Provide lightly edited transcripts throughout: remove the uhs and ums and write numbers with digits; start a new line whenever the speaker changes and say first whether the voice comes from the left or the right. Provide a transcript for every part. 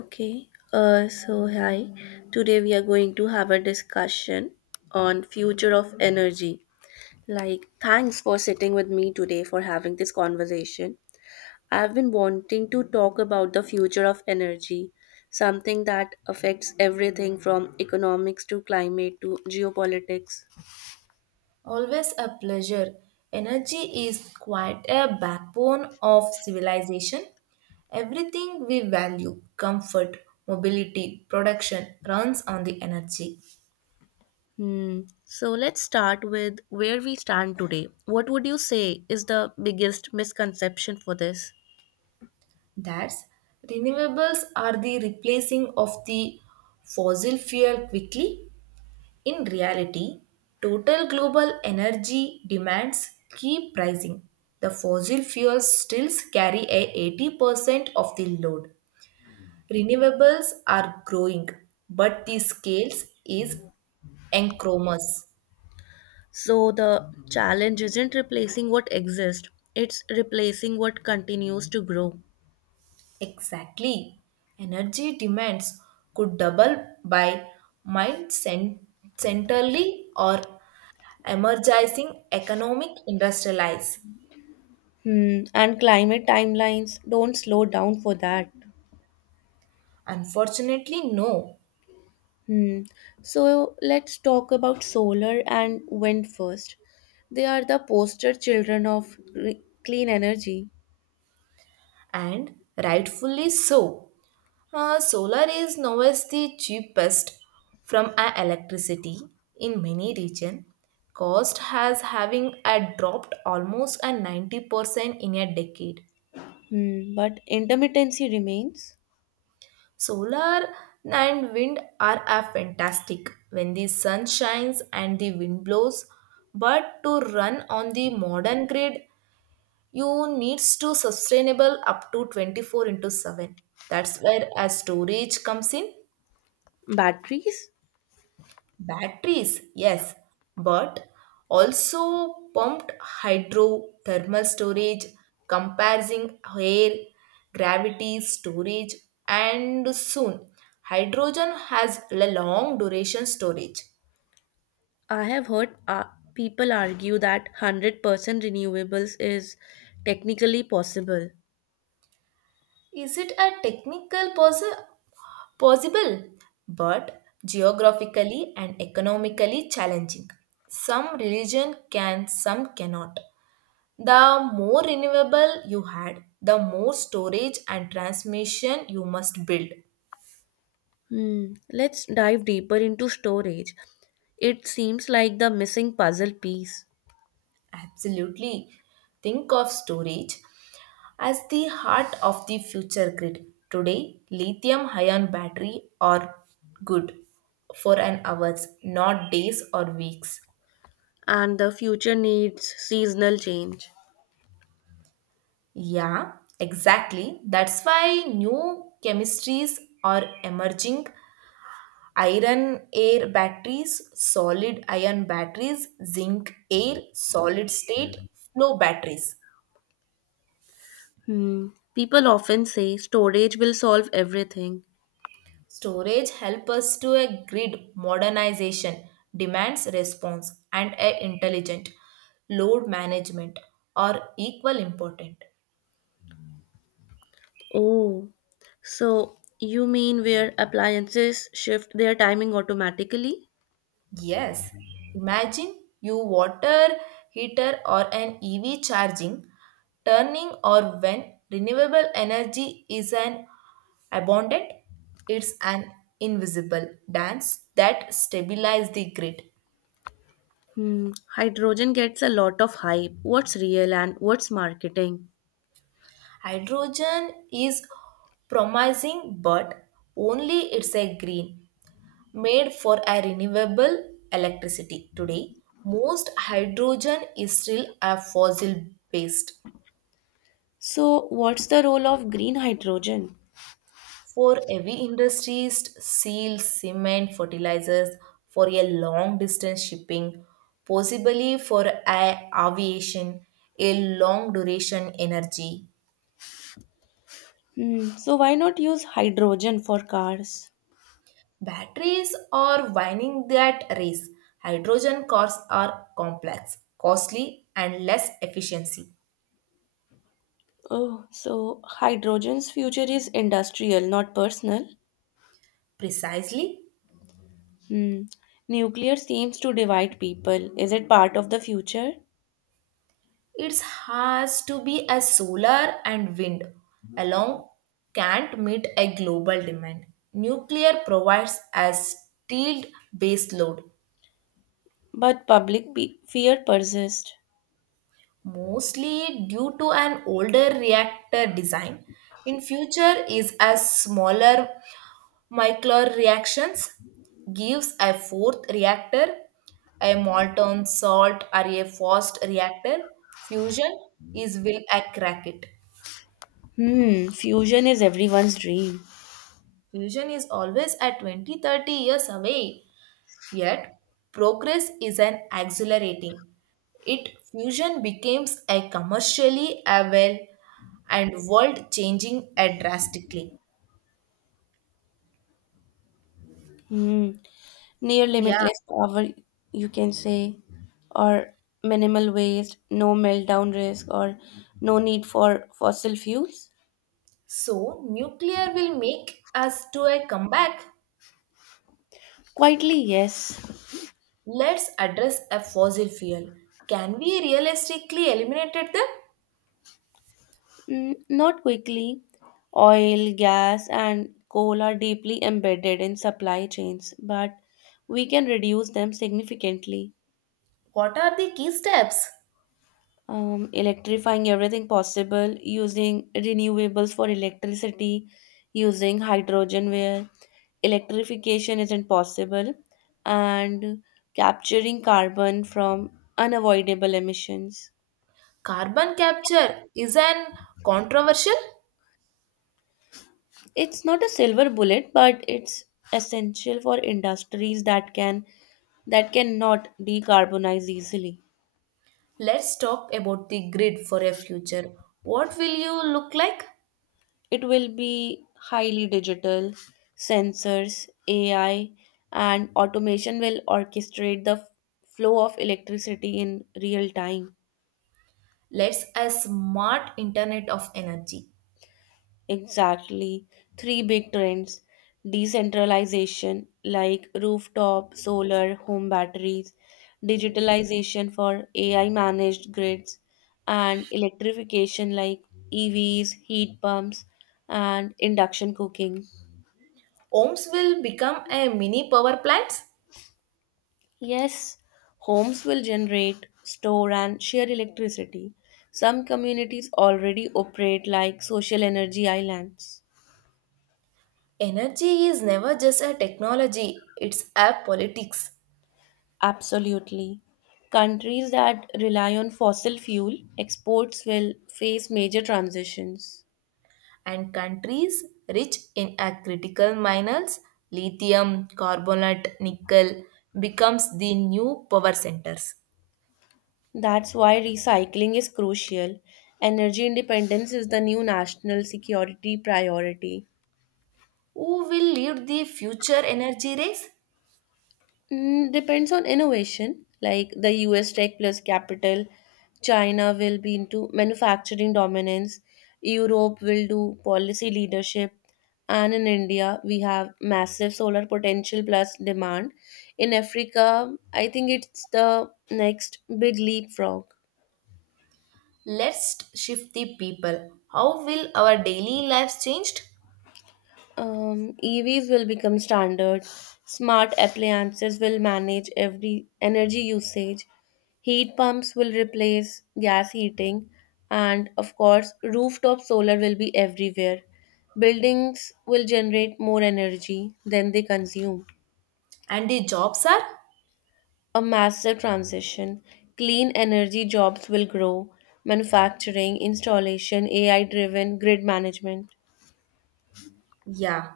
left: Okay, so hi. Today we are going to have a discussion on future of energy. Like, thanks for sitting with me today for having this conversation. I've been wanting to talk about the future of energy, something that affects everything from economics to climate to geopolitics.
right: Always a pleasure. Energy is quite a backbone of civilization. Everything we value, comfort, mobility, production, runs on the energy.
left: Hmm. So let's start with where we stand today. What would you say is the biggest misconception for this?
right: That's renewables are the replacing of the fossil fuel quickly. In reality, total global energy demands keep rising. The fossil fuels still carry a 80% of the load. Renewables are growing, but the scale is enormous.
left: So the challenge isn't replacing what exists, it's replacing what continues to grow.
right: Exactly. Energy demands could double by mind cen- centrally or emerging economic industrialize.
left: Hmm. And climate timelines don't slow down for that.
right: Unfortunately, no,
left: Hmm. So let's talk about solar and wind first. They are the poster children of clean energy.
right: and rightfully so. Solar is now is the cheapest from electricity in many region. Cost has having dropped almost a 90% in a decade.
left: Hmm. But intermittency remains.
right: Solar and wind are a fantastic when the sun shines and the wind blows. But to run on the modern grid, you needs to sustainable up to 24 into 7. That's where a storage comes in.
left: Batteries?
right: Batteries, yes, but also pumped hydrothermal storage, comprising air, gravity storage, and soon hydrogen has a long duration storage.
left: I have heard people argue that 100% renewables is technically possible.
right: Is it a technical possible, but geographically and economically challenging? Some religion can, some cannot. The more renewable you had, the more storage and transmission you must build.
left: Hmm. Let's dive deeper into storage. It seems like the missing puzzle piece,
right: Absolutely. Think of storage as the heart of the future grid. Today, lithium ion battery are good for an hours, not days or weeks.
left: and the future needs seasonal change.
right: Yeah, exactly. That's why new chemistries are emerging iron air batteries, solid ion batteries, zinc air, solid state flow batteries.
left: Hmm. People often say storage will solve everything.
right: Storage help us to a grid modernization, demands response and a intelligent load management are equal important.
left: Oh, so you mean where appliances shift their timing automatically?
right: Yes, imagine you water heater or an EV charging, turning or when renewable energy is an abundant, it's an invisible dance that stabilizes the grid.
left: Hmm. Hydrogen gets a lot of hype. What's real and what's marketing?
right: Hydrogen is promising but only it's a green made for a renewable electricity today. Most hydrogen is still a fossil based.
left: So, what's the role of green hydrogen?
right: For heavy industries, steel, cement, fertilizers, for a long distance shipping, possibly for aviation, a long duration energy.
left: Hmm. So, why not use hydrogen for cars?
right: Batteries are winning that race. Hydrogen cars are complex, costly, and less efficiency.
left: Oh, so hydrogen's future is industrial, not personal.
right: Precisely.
left: Hmm. Nuclear seems to divide people. Is it part of the future?
right: It has to be as solar and wind alone can't meet a global demand. Nuclear provides a steel base load,
left: But public fear persists.
right: mostly due to an older reactor design. In future is as smaller micro reactions gives a fourth reactor, a molten salt or a fast reactor. Fusion is will a crack it.
left: Hmm. Fusion is everyone's dream.
right: Fusion is always at 20 to 30 years away, yet progress is an accelerating. It fusion becomes a commercially available and world changing a drastically.
left: Hmm. Near
right: Yeah.
left: limitless power, you can say, or minimal waste, no meltdown risk, or no need for fossil fuels.
right: So nuclear will make us to a comeback.
left: Quietly, yes.
right: Let's address a fossil fuel. Can we realistically eliminate them?
left: Mm, not quickly. Oil, gas, and coal are deeply embedded in supply chains, but we can reduce them significantly.
right: What are the key steps?
left: Electrifying everything possible, using renewables for electricity, using hydrogen where electrification isn't possible, and capturing carbon from unavoidable emissions.
right: Carbon capture is an controversial.
left: It's not a silver bullet, but it's essential for industries that can that cannot decarbonize easily.
right: Let's talk about the grid for a future. What will you look like?
left: It will be highly digital, sensors, AI, and automation will orchestrate the flow of electricity in real time.
right: Let's a smart internet of energy.
left: Exactly. Three big trends: decentralization, like rooftop, solar, home batteries; digitalization for AI managed grids; and electrification, like EVs, heat pumps, and induction cooking.
right: Homes will become a mini power plants.
left: Yes, homes will generate, store, and share electricity. Some communities already operate like social energy islands.
right: Energy is never just a technology, it's a politics.
left: Absolutely. Countries that rely on fossil fuel exports will face major transitions.
right: And countries rich in a critical minerals, lithium, carbonate, nickel becomes the new power centers.
left: That's why recycling is crucial. Energy independence is the new national security priority.
right: Who will lead the future energy race?
left: Mm, depends on innovation, like the US tech plus capital. China will be into manufacturing dominance. Europe will do policy leadership. And in India, we have massive solar potential plus demand. In Africa, I think it's the next big leapfrog.
right: Let's shift the people. How will our daily lives changed
left: EVs will become standard. Smart appliances will manage every energy usage. Heat pumps will replace gas heating. And of course, rooftop solar will be everywhere. Buildings will generate more energy than they consume.
right: and the jobs are?
left: A massive transition. Clean energy jobs will grow. Manufacturing, installation, AI driven grid management.
right: Yeah,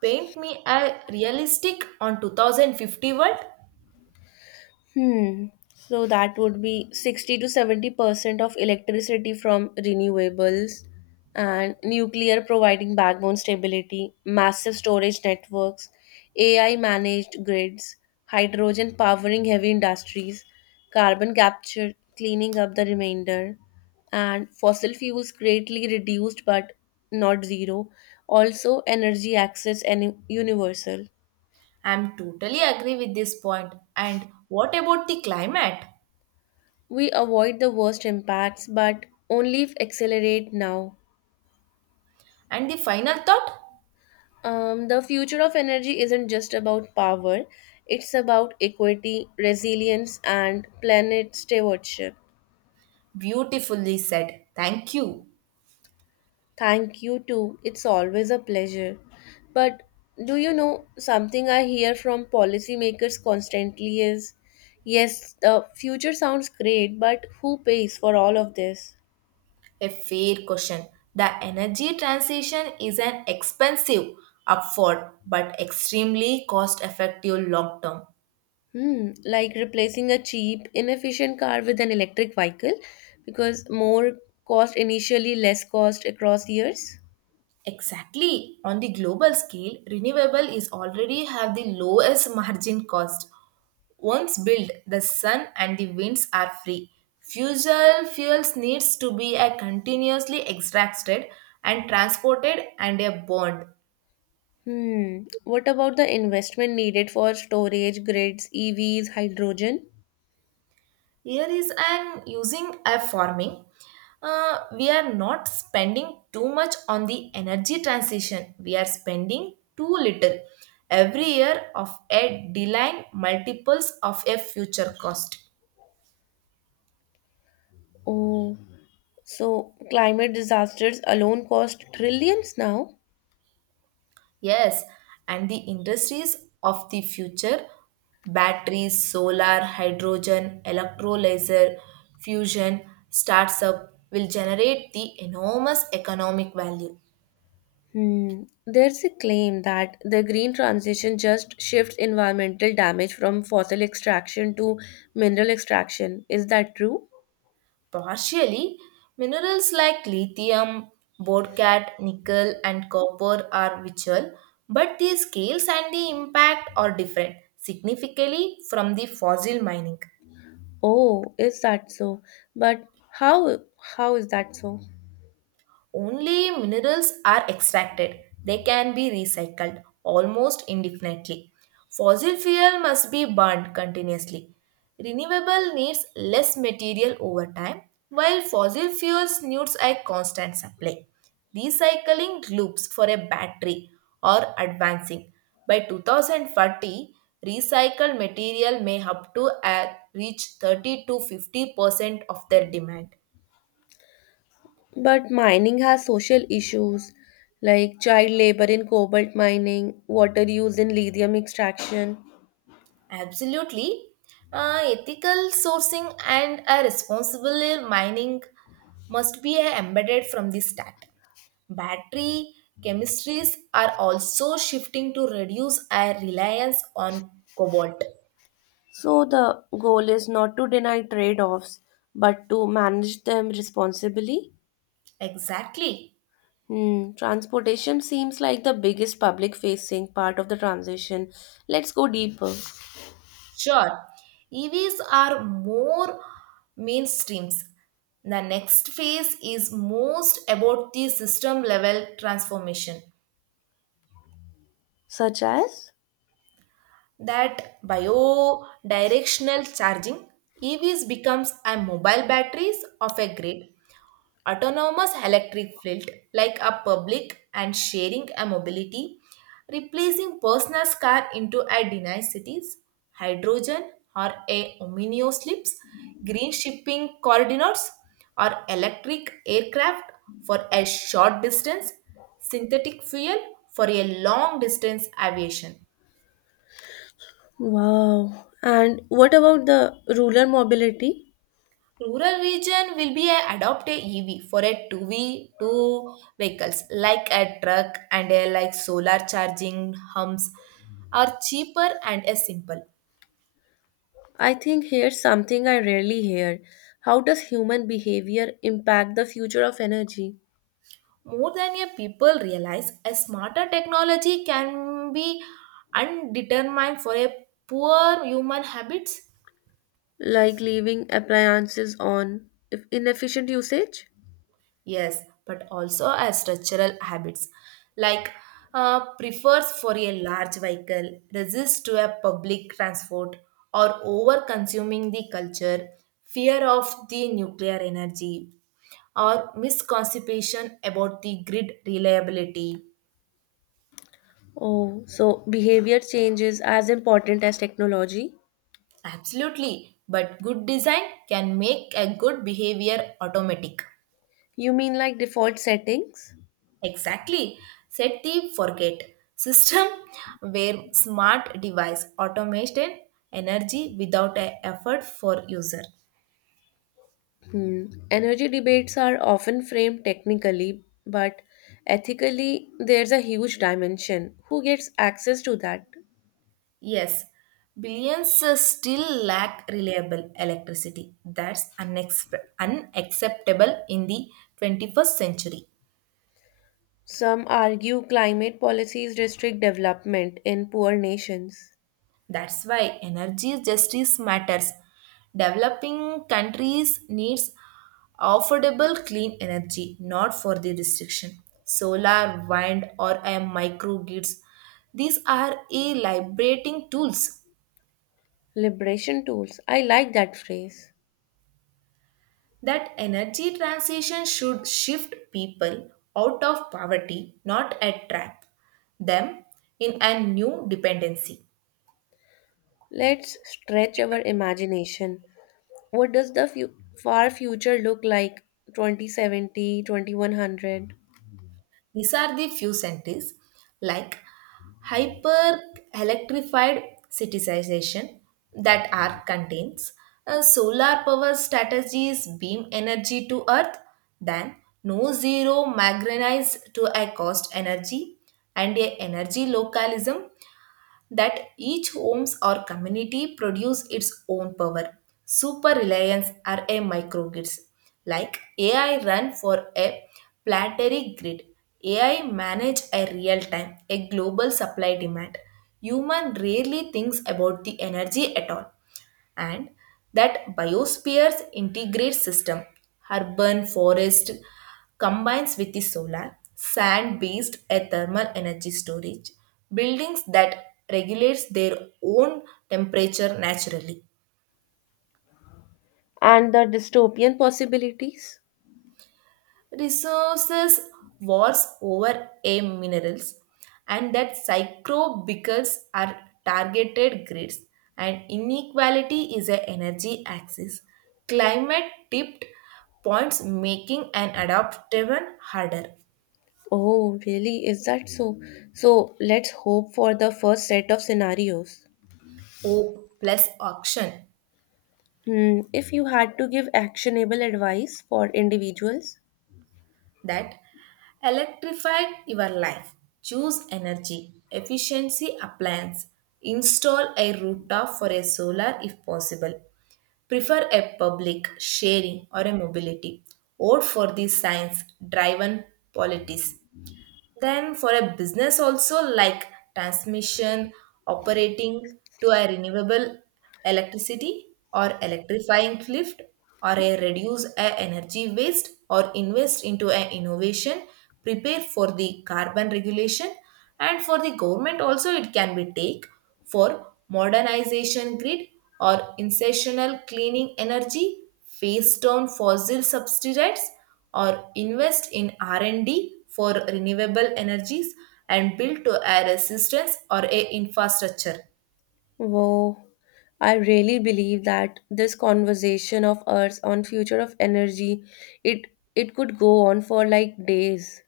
right: paint me a realistic on 2050 world.
left: Hmm. So that would be 60 to 70% of electricity from renewables, and nuclear providing backbone stability, massive storage networks, AI managed grids, hydrogen powering heavy industries, carbon capture cleaning up the remainder, and fossil fuels greatly reduced but not zero. Also, energy access and universal.
right: I'm totally agree with this point. And what about the climate?
left: We avoid the worst impacts, but only if accelerate now.
right: And the final thought?
left: The future of energy isn't just about power, it's about equity, resilience, and planet stewardship.
right: Beautifully said. Thank you.
left: Thank you, too. It's always a pleasure. But do you know, something I hear from policymakers constantly is, yes, the future sounds great, but who pays for all of this?
right: A fair question. The energy transition is an expensive upward but extremely cost effective long term.
left: Hmm, like replacing a cheap, inefficient car with an electric vehicle because more cost initially, less cost across years.
right: Exactly. On the global scale, renewable is already have the lowest margin cost. Once built, the sun and the winds are free. Fusel fuels needs to be a continuously extracted and transported and a bond.
left: Hmm, what about the investment needed for storage grids, EVs, hydrogen?
right: Here is I'm using a farming. We are not spending too much on the energy transition. We are spending too little every year of a deline multiples of a future cost.
left: Oh, so climate disasters alone cost trillions now?
right: Yes, and the industries of the future batteries, solar, hydrogen, electrolyzer, fusion starts up will generate the enormous economic value.
left: Hmm, there's a claim that the green transition just shifts environmental damage from fossil extraction to mineral extraction. Is that true?
right: Partially, minerals like lithium, bauxite, nickel, and copper are visual, but the scales and the impact are different significantly from the fossil mining.
left: Oh, is that so? But how how is that so?
right: Only minerals are extracted, they can be recycled almost indefinitely. Fossil fuel must be burned continuously. Renewable needs less material over time, while fossil fuels needs a constant supply. Recycling loops for a battery are advancing. By 2040, recycled material may up to reach 30 to 50% of their demand.
left: But mining has social issues like child labor in cobalt mining, water use in lithium extraction.
right: Absolutely. Ethical sourcing and a responsible mining must be embedded from the start. Battery chemistries are also shifting to reduce our reliance on cobalt.
left: So the goal is not to deny trade-offs, but to manage them responsibly.
right: Exactly.
left: Hmm, transportation seems like the biggest public-facing part of the transition. Let's go deeper.
right: Sure. EVs are more mainstreams. The next phase is most about the system level transformation.
left: Such as?
right: That biodirectional charging EVs becomes a mobile batteries of a grid, autonomous electric field like a public and sharing a mobility replacing personal car into a denied cities, hydrogen or a omnio slips, green shipping coordinates or electric aircraft for a short distance, synthetic fuel for a long distance aviation.
left: Wow. And what about the rural mobility?
right: Rural region will be a adopt a EV for a two V two vehicles like a truck, and a like solar charging humps are cheaper and a simple.
left: I think here's something I rarely hear. How does human behavior impact the future of energy?
right: More than a people realize, a smarter technology can be undetermined for a poor human habits.
left: Like leaving appliances on if inefficient usage?
right: Yes, but also as structural habits like prefers for a large vehicle, resists to a public transport, or over consuming the culture, fear of the nuclear energy, or misconception about the grid reliability.
left: Oh, so behavior change is as important as technology?
right: Absolutely, but good design can make a good behavior automatic.
left: You mean like default settings?
right: Exactly. Set the forget system where smart device automation energy without a effort for user.
left: Hmm. Energy debates are often framed technically, but ethically, there's a huge dimension. Who gets access to that?
right: Yes, billions still lack reliable electricity. That's unacceptable in the 21st century.
left: Some argue climate policies restrict development in poor nations.
right: That's why energy justice matters. Developing countries needs affordable clean energy, not for the restriction. Solar, wind, or a microgrids. These are a liberating tools.
left: Liberation tools. I like that phrase.
right: That energy transition should shift people out of poverty, not attract them in a new dependency.
left: Let's stretch our imagination. What does the far future look like? 2070, 2100?
right: These are the few sentences like hyper electrified citizenization that are contains solar power strategies beam energy to earth, then no zero magnetize to a cost energy, and a energy localism that each homes or community produce its own power. Super reliance are a microgrids. Like AI run for a planetary grid. AI manage a real time, a global supply demand. Human rarely thinks about the energy at all, and that biospheres integrate system urban forest combines with the solar sand based a thermal energy storage buildings that regulates their own temperature naturally.
left: And the dystopian possibilities?
right: Resources wars over a minerals, and that psychobicals are targeted grids, and inequality is a energy axis, climate tipped points making an adopt even harder.
left: Oh, really? Is that so? So let's hope for the first set of scenarios.
right: Hope plus auction.
left: Hmm, if you had to give actionable advice for individuals.
right: That electrify your life, choose energy efficiency appliance, install a rooftop for a solar if possible, prefer a public sharing or a mobility, or for the science driven policies. Then for a business also, like transmission operating to a renewable electricity, or electrifying lift, or a reduce a energy waste, or invest into an innovation, prepare for the carbon regulation. And for the government also, it can be take for modernization grid, or incessional cleaning energy, phase down fossil subsidies, or invest in R&D for renewable energies, and build to a resistance or a infrastructure.
left: Wow, I really believe that this conversation of ours on future of energy, it it could go on for like days.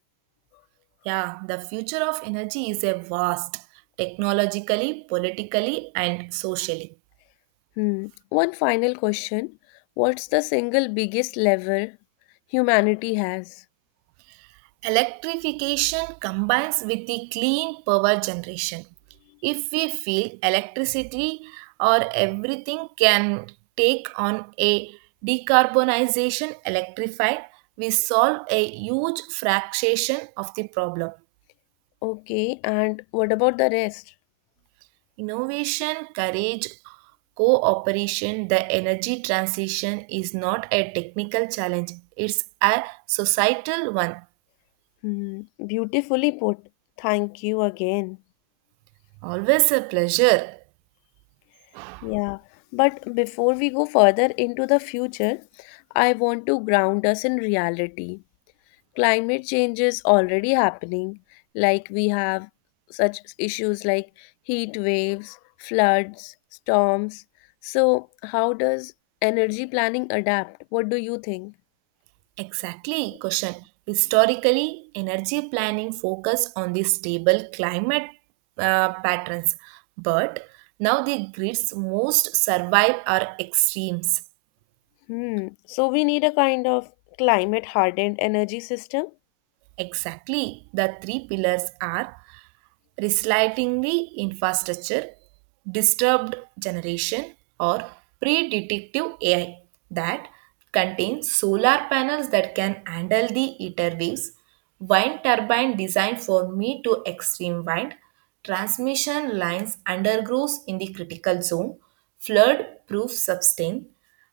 right: Yeah, the future of energy is a vast technologically, politically and socially.
left: Hmm. One final question. What's the single biggest level humanity has?
right: Electrification combines with the clean power generation. If we feel electricity or everything can take on a decarbonization electrified, we solve a huge fraction of the problem.
left: Okay, and what about the rest?
right: Innovation, courage, cooperation, the energy transition is not a technical challenge, it's a societal one.
left: Hmm. Beautifully put. Thank you again.
right: Always a pleasure.
left: Yeah, but before we go further into the future, I want to ground us in reality. Climate change is already happening. Like, we have such issues like heat waves, floods, storms. So how does energy planning adapt? What do you think?
right: Exactly, question. Historically, energy planning focused on the stable climate patterns, but now the grids most survive are extremes.
left: Hmm, so we need a kind of climate hardened energy system.
right: Exactly, the three pillars are resiliently infrastructure, disturbed generation, or predictive AI that contains solar panels that can handle the heater waves, wind turbine designed for mid to extreme wind, transmission lines undergrows in the critical zone, flood-proof sustain,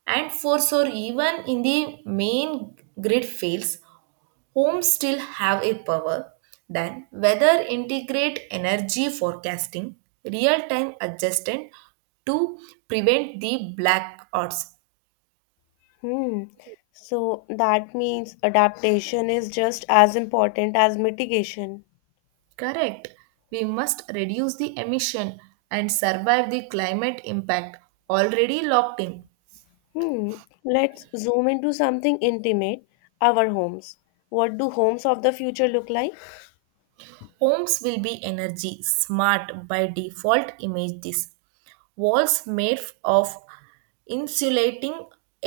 right: and force or even in the main grid fails homes still have a power, then weather integrate energy forecasting, real time adjustment to prevent the blackouts.
left: Hmm, so that means adaptation is just as important as mitigation.
right: Correct, we must reduce the emission and survive the climate impact already locked in.
left: Hmm. Let's zoom into something intimate, our homes. What do homes of the future look like?
right: Homes will be energy smart by default. Image this, walls made of insulating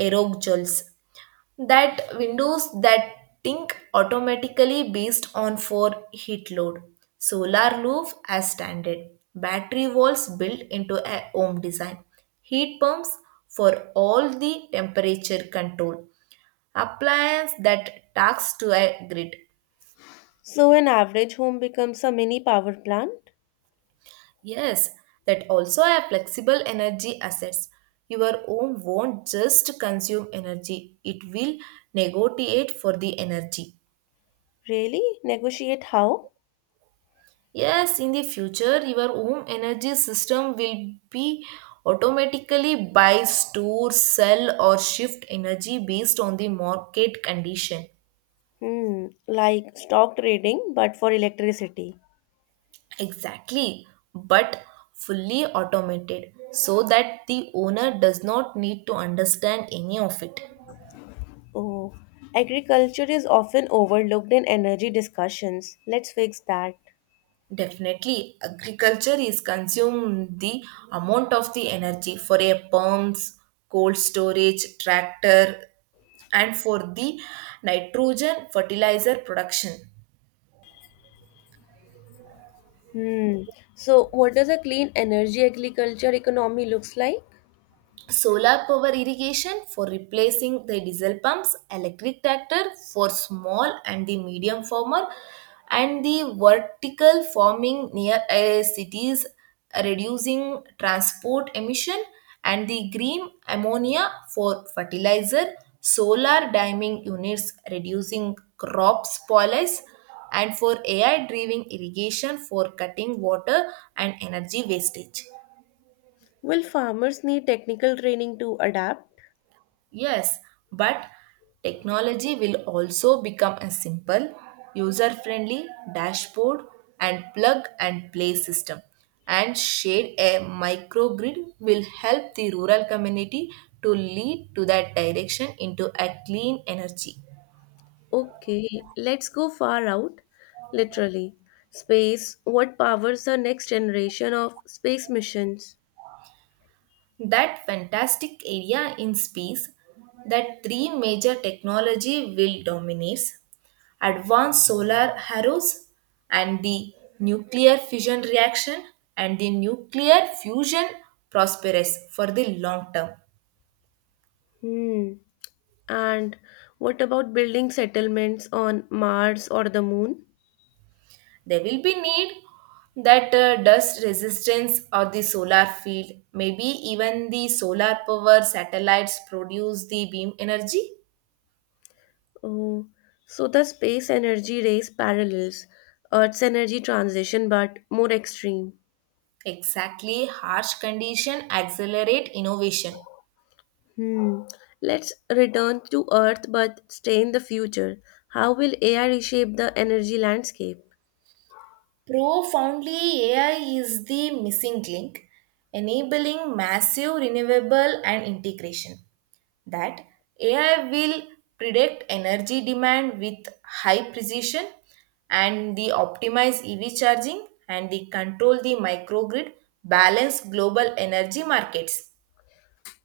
right: aerosols, that windows that think automatically based on for heat load, solar roof as standard, battery walls built into a home design, heat pumps for all the temperature control, appliance that talks to a grid.
left: So an average home becomes a mini power plant?
right: Yes, that also have flexible energy assets. Your home won't just consume energy, it will negotiate for the energy.
left: Really? Negotiate how?
right: Yes, in the future, your home energy system will be automatically buy, store, sell, or shift energy based on the market condition.
left: Hmm, like stock trading but for electricity.
right: Exactly, but fully automated so that the owner does not need to understand any of it.
left: Oh, agriculture is often overlooked in energy discussions. Let's fix that.
right: Definitely, agriculture is consumed the amount of the energy for a pumps, cold storage, tractor, and for the nitrogen fertilizer production.
left: Hmm. So what does a clean energy agriculture economy looks like?
right: Solar power irrigation for replacing the diesel pumps, electric tractor for small and the medium farmer, and the vertical farming near cities reducing transport emission, and the green ammonia for fertilizer, solar damming units reducing crop spoilage, and for ai driven irrigation for cutting water and energy wastage.
left: Will farmers need technical training to adapt?
right: Yes, but technology will also become a simple, user friendly dashboard and plug and play system. And shade a microgrid will help the rural community to lead to that direction into a clean energy.
left: Okay, let's go far out. Literally. Space, what powers the next generation of space missions?
right: That fantastic area in space, that three major technology will dominates advanced solar arrows, and the nuclear fusion reaction, and the nuclear fusion prosperous for the long term.
left: Hmm. And what about building settlements on Mars or the Moon?
right: There will be need that dust resistance or the solar field, maybe even the solar power satellites produce the beam energy.
left: Oh, so the space energy race parallels Earth's energy transition but more extreme.
right: Exactly, harsh condition accelerate innovation.
left: Hmm. Let's return to Earth but stay in the future. How will AI reshape the energy landscape?
right: Profoundly, AI is the missing link, enabling massive renewable and integration. That AI will predict energy demand with high precision, and the optimize EV charging, and the control the microgrid balance global energy markets.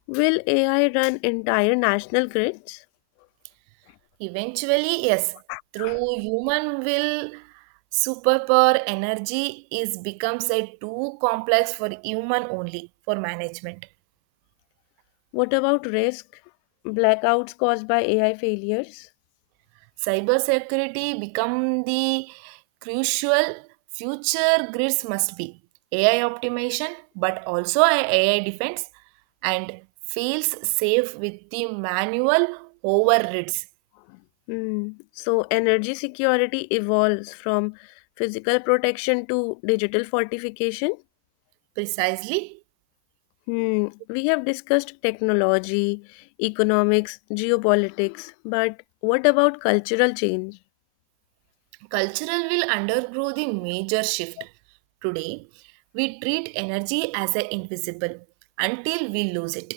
left: Will AI run entire national grids?
right: Eventually, yes, through human will superpower energy is becomes a too complex for human only for management.
left: What about risk, blackouts caused by AI failures?
right: Cybersecurity become the crucial future grids must be AI optimization, but also a AI defense, and feels safe with the manual overrides.
left: Mm. So, energy security evolves from physical protection to digital fortification.
right: Precisely,
left: Hmm. We have discussed technology, economics, geopolitics, but what about cultural change?
right: cultural will undergo the major shift. Today, we treat energy as a invisible until we lose it.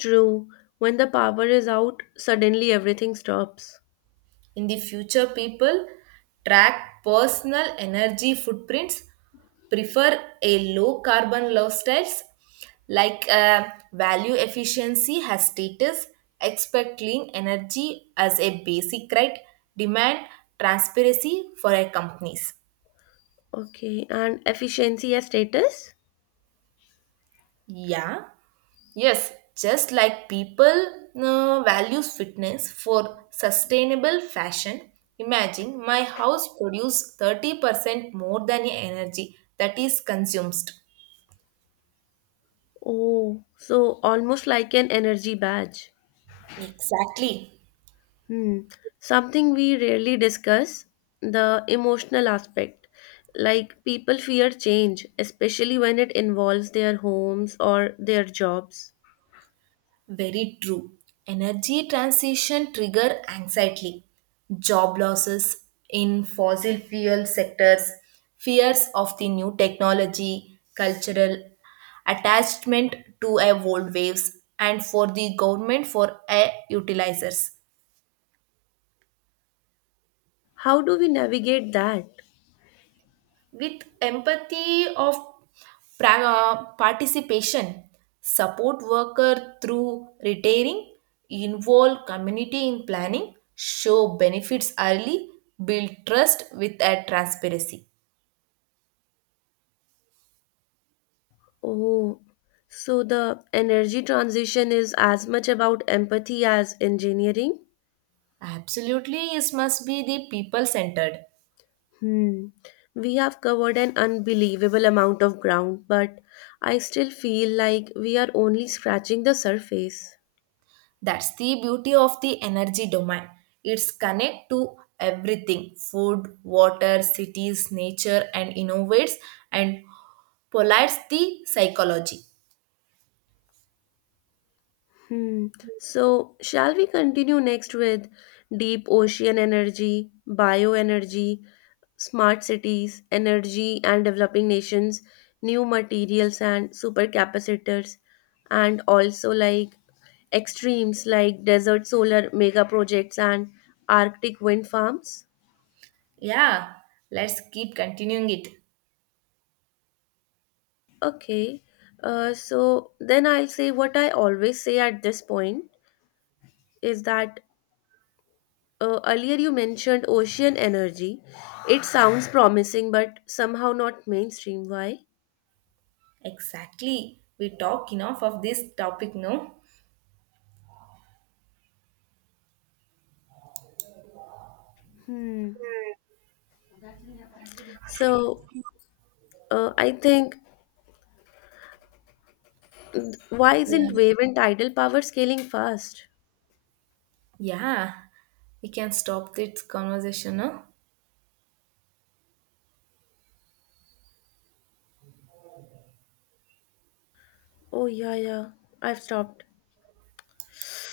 left: True, when the power is out, suddenly everything stops.
right: In the future, people track personal energy footprints, prefer a low carbon lifestyles like value efficiency has status, expect clean energy as a basic right, demand transparency for our companies.
left: Okay, and efficiency as status?
right: Yeah. Yes, just like people values fitness for sustainable fashion, imagine my house produce 30% more than energy that is consumed.
left: Oh, so almost like an energy badge.
right: Exactly.
left: Hmm. Something we rarely discuss, the emotional aspect. Like, people fear change, especially when it involves their homes or their jobs.
right: Very true. Energy transition trigger anxiety, job losses in fossil fuel sectors, fears of the new technology, cultural attachment to a old waves, and for the government for a utilizers.
left: How do we navigate that?
right: With empathy of participation, support worker through retiring, involve community in planning, show benefits early, build trust with a transparency.
left: Oh, so the energy transition is as much about empathy as engineering?
right: Absolutely, it must be the people centered.
left: Hmm. We have covered an unbelievable amount of ground, but I still feel like we are only scratching the surface.
right: That's the beauty of the energy domain, it's connect to everything food water cities nature and innovates, and polites the psychology.
left: Hmm. So, shall we continue next with deep ocean energy, bioenergy, smart cities, energy and developing nations, new materials and supercapacitors, and also like extremes, like desert solar mega projects and Arctic wind farms?
right: Yeah, let's keep continuing it.
left: Okay. So, then I'll say what I always say at this point is that, earlier you mentioned ocean energy. It sounds promising, but somehow not mainstream. Why?
right: Exactly. We talk enough of this topic, no?
left: Hmm. So, I think, why
right: Yeah.
left: isn't wave and tidal power scaling fast?
right: Yeah. We can stop this conversation, no?
left: Oh yeah, yeah. I've stopped.